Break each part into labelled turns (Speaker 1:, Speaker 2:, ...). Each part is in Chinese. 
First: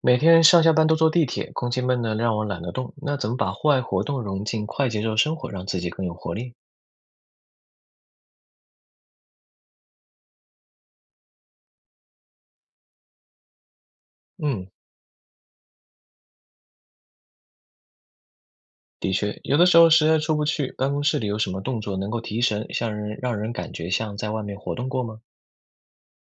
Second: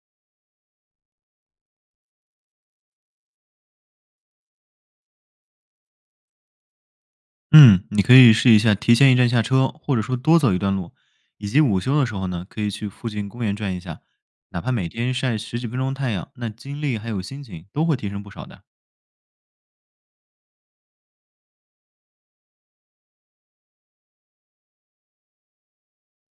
Speaker 1: 每天上下班都坐地铁，空气闷呢，让我懒得动。那怎么把户外活动融进快节奏生活，让自己更有活力？
Speaker 2: 嗯，你可以试一下提前一站下车，或者说多走一段路，以及午休的时候呢，可以去附近公园转一下，哪
Speaker 1: 嗯，
Speaker 2: 怕每天晒十几分钟太阳，那精力还有心情都会提升不少的。
Speaker 1: 的确，有的时候实在出不去，办公室里有什么动作能够提神，像人让人感觉像在外面活动过吗？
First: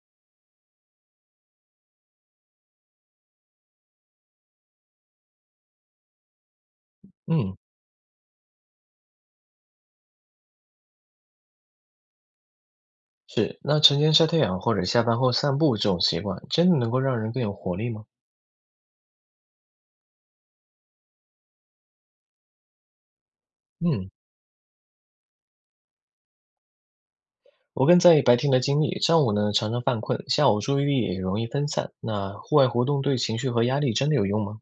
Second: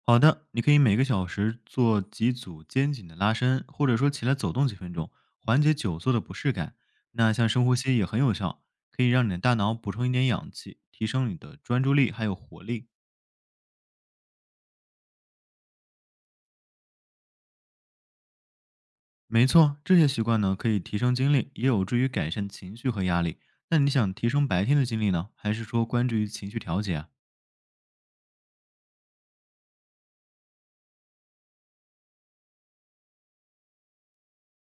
Speaker 2: 好的，你可以每个小时做几组肩颈的拉伸，或者说起来走动几分钟，缓解久坐的不适感。那像
Speaker 1: 嗯，
Speaker 2: 深呼吸也很有效，可以让你的大脑补充一点氧气，提升你的专注力还有活力。
Speaker 1: 是。那晨间晒太阳或者下班后散步这种习惯，真的能够让人更有活力吗？
Speaker 2: 没错，这些习惯呢可以提升精力，也有助于改善情绪和压力。那你
Speaker 1: 嗯，
Speaker 2: 想提升白天的精力呢，还是说关注于情绪调节啊？
Speaker 1: 我更在意白天的精力，上午呢常常犯困，下午注意力也容易分散。那户外活动对情绪和压力真的有用吗？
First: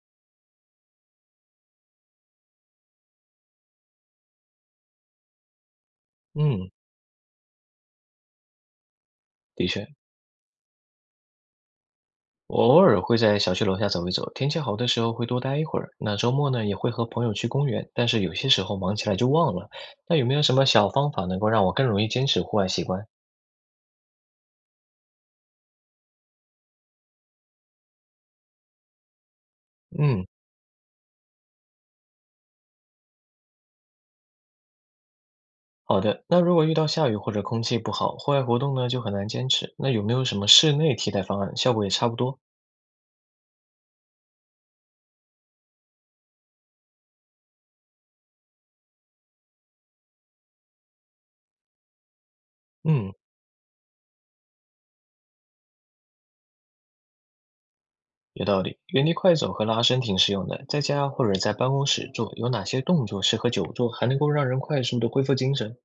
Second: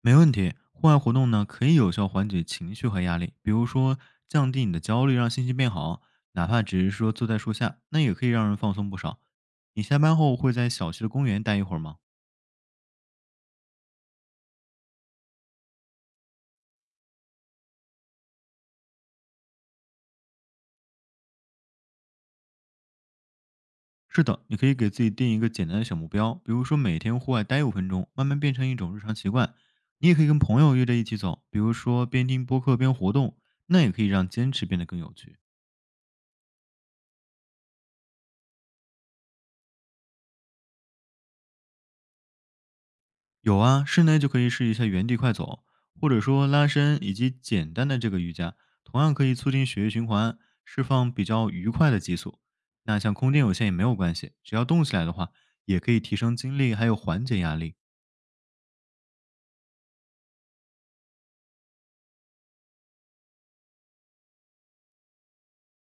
Speaker 2: 没问题，户外活动呢可以有效缓解情绪和压力，比如说降低你的焦虑，让心情变好，哪怕
Speaker 1: 嗯，
Speaker 2: 只是说坐在树下，那也可以让人放松不少。
Speaker 1: 的
Speaker 2: 你
Speaker 1: 确。
Speaker 2: 下班后会在小区的公园待一会儿吗？
Speaker 1: 我偶尔会在小区楼下走一走，天气好的时候会多待一会儿。那周末呢，也会和朋友去公园，但是有些时候忙起来就忘了。那有没有什么小方法能够让我更容易坚持户外习惯？
Speaker 2: 是的，你可以给自己定一个简单的小目标，比如说每天户外待5分钟，慢慢变成一种日常习惯。你也可以
Speaker 1: 嗯，
Speaker 2: 跟朋友约着一起走，比如说边听播客边活动，那也可以让坚持变得更有趣。
Speaker 1: 好的。那如果遇到下雨或者空气不好，户外活动呢就很难坚持。那有没有什么室内替代方案，效果也差不多？
Speaker 2: 有啊，室内就可以试一下原地快走，或者说拉伸以及简单的这个瑜伽，同样可以促进血液循环，释放比较愉快的激素。那像
Speaker 1: 嗯，
Speaker 2: 空间有限也没有关系，只要动起来的话，也可以提升精力，还有缓解压力。
Speaker 1: 有道理。原地快走和拉伸挺实用的，在家或者在办公室做，有哪些动作适合久坐，还能够让人快速的恢复精神？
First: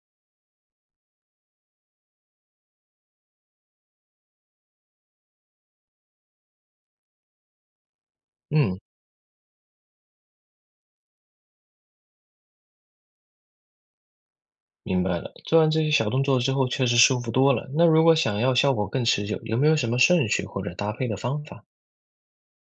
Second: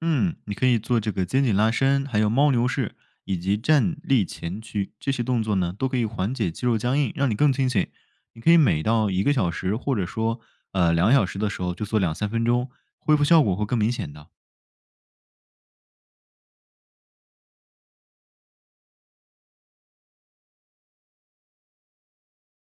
Speaker 2: 嗯，你可以做这个肩颈拉伸，还有猫牛式以及站立前屈这些动作呢，都可以缓解肌肉僵硬，让你更清醒。你可以
Speaker 1: 嗯。
Speaker 2: 每到一个小时或者说两个小时的时候就做两三分钟，恢复效果会更明显的。
Speaker 1: 明白了，做完这些小动作之后，确实舒服多了。那如果想要效果更持久，有没有什么顺序或者搭配的方法？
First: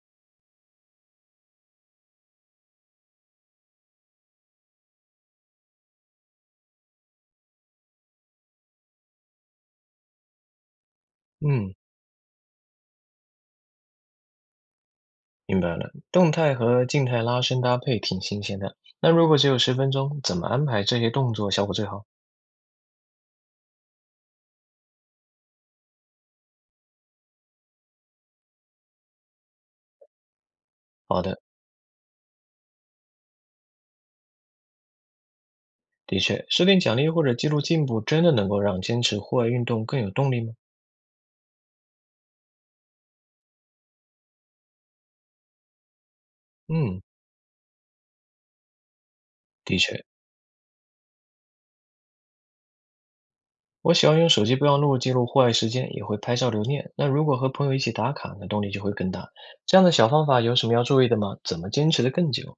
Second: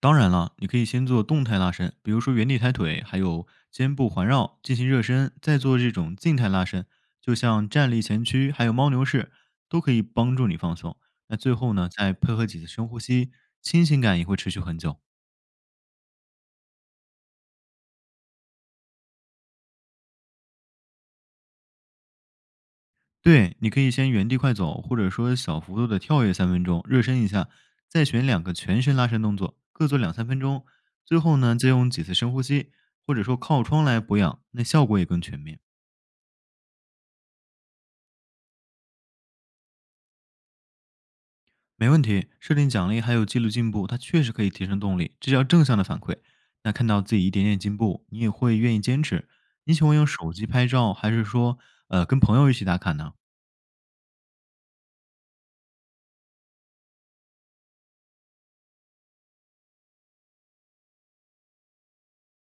Speaker 2: 当然了，你可以先做动态拉伸，比如说原地抬腿，还有肩部环绕进行热身，再做这种静态拉伸，就像站立前屈还有猫牛式，都可以帮助你放松。那最后
Speaker 1: 嗯，
Speaker 2: 呢，再配合几次深呼吸，清醒感也会持续很久。
Speaker 1: 明白了，动态和静态拉伸搭配挺新鲜的。那如果只有10分钟，怎么安排这些动作效果最好？
Speaker 2: 对，你可以先原地快走，或者说小幅度的跳跃三分钟，热身一下，再选两个全身拉伸动作，各做两三分钟，最
Speaker 1: 好
Speaker 2: 后
Speaker 1: 的，
Speaker 2: 呢再用几次深呼吸，或者说靠窗来补氧，那效果也更全面。
Speaker 1: 的确，设定奖励或者记录进步，真的能够让坚持户外运动更有动力吗？
Speaker 2: 没问题，设定奖励还有记录进步，它确实可以提升动力，这叫正向的反馈。那看到
Speaker 1: 嗯，
Speaker 2: 自己一点点进步，你也会愿意坚持。你
Speaker 1: 的
Speaker 2: 喜欢
Speaker 1: 确，
Speaker 2: 用手机拍照，还是说跟朋友一起打卡呢？
Speaker 1: 我喜欢用手机备忘录记录户外时间，也会拍照留念。那如果和朋友一起打卡，那动力就会更大。这样的小方法有什么要注意的吗？怎么坚持得更久？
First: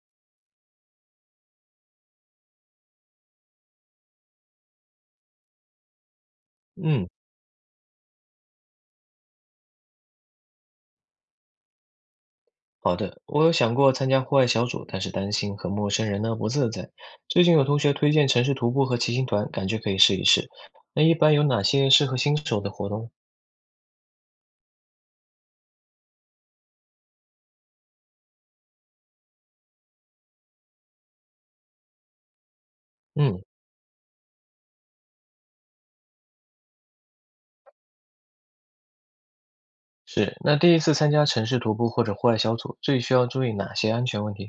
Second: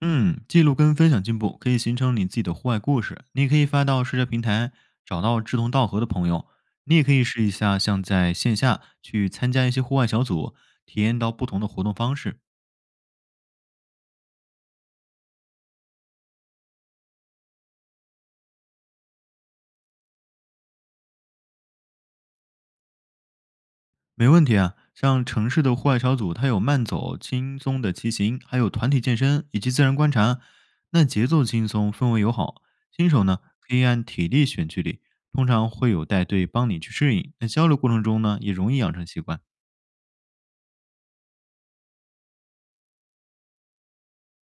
Speaker 2: 嗯，记录跟分享进步可以形成你自己的户外故事，你也可以发到社交平台，找到志同道合的朋友。你也
Speaker 1: 嗯，
Speaker 2: 可以试一下，像在线下去参加一些户外小组，体验到不同的活动方式，
Speaker 1: 好的。我有想过参加户外小组，但是担心和陌生人呢不自在。最近有同学推荐城市徒步和骑行团，感觉可以试一试。那一般有哪些适合新手的活动？
Speaker 2: 没问题啊。像城市的户外小组，它有慢走、轻松的骑行，还有团体健身以及自然观察。那节奏轻松，氛围友好，新手呢
Speaker 1: 嗯，
Speaker 2: 可以按体力选距离，通常会有带队帮你去适应。那交流过程中呢，也容易养成习惯。
Speaker 1: 是。那第一次参加城市徒步或者户外小组，最需要注意哪些安全问题？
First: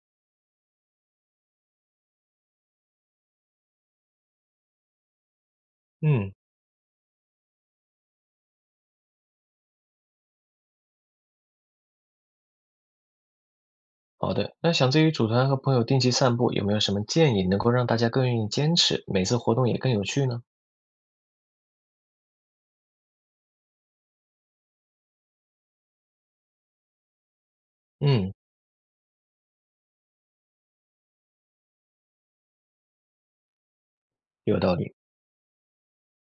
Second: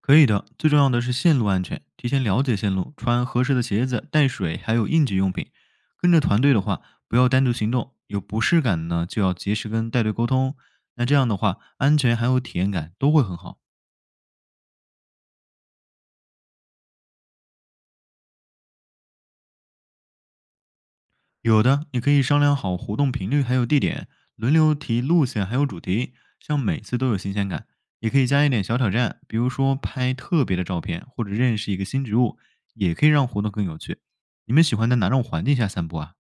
Speaker 2: 可以的，最重要的是线路安全，提前了解线路，穿合适的鞋子，带水，还有应急用品。跟着
Speaker 1: 嗯，
Speaker 2: 团队的话，不要单独行动，有不适感呢就要及时跟带队沟通。那这样的话，安全还有体验感都会很好。
Speaker 1: 好的。那想自己组团和朋友定期散步，有没有什么建议能够让大家更愿意坚持，每次活动也更有趣呢？
Speaker 2: 有的你可以商量好活动频率还有地点，轮流提路线还有主题，像每次都有新鲜感。也可以
Speaker 1: 嗯，
Speaker 2: 加一点小挑战，比如说拍特别的照片，或者认识一个新植物，也可以让活动更有趣。你
Speaker 1: 有
Speaker 2: 们喜
Speaker 1: 道
Speaker 2: 欢
Speaker 1: 理。
Speaker 2: 在哪种环境下散步啊？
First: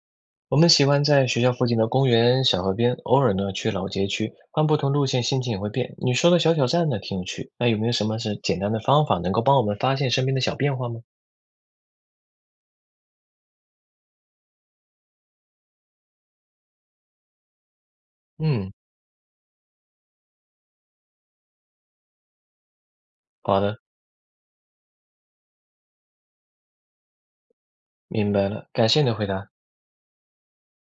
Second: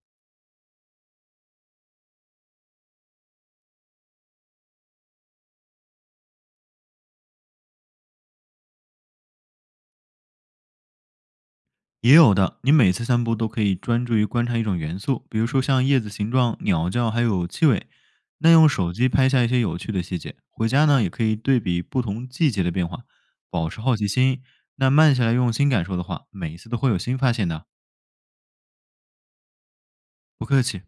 Speaker 1: 我们喜欢在学校附近的公园、小河边，偶尔呢去老街区，换不同路线，心情也会变。你说的小挑战呢，挺有趣。那有没有什么是简单的方法，能够帮我们发现身边的小变化吗？
Speaker 2: 也有的，你每次散步都可以专注于观察一种元素，比如说像叶子形状、鸟叫，还有气味。那用
Speaker 1: 嗯，
Speaker 2: 手机拍下一些有趣的细节，回家呢也可以对比不同季节的变化，
Speaker 1: 好
Speaker 2: 保
Speaker 1: 的，
Speaker 2: 持好奇心。那慢下来用心感受的话，每一次都会有新发现的。
Speaker 1: 明白了，感谢你的回答。
Speaker 2: 不客气。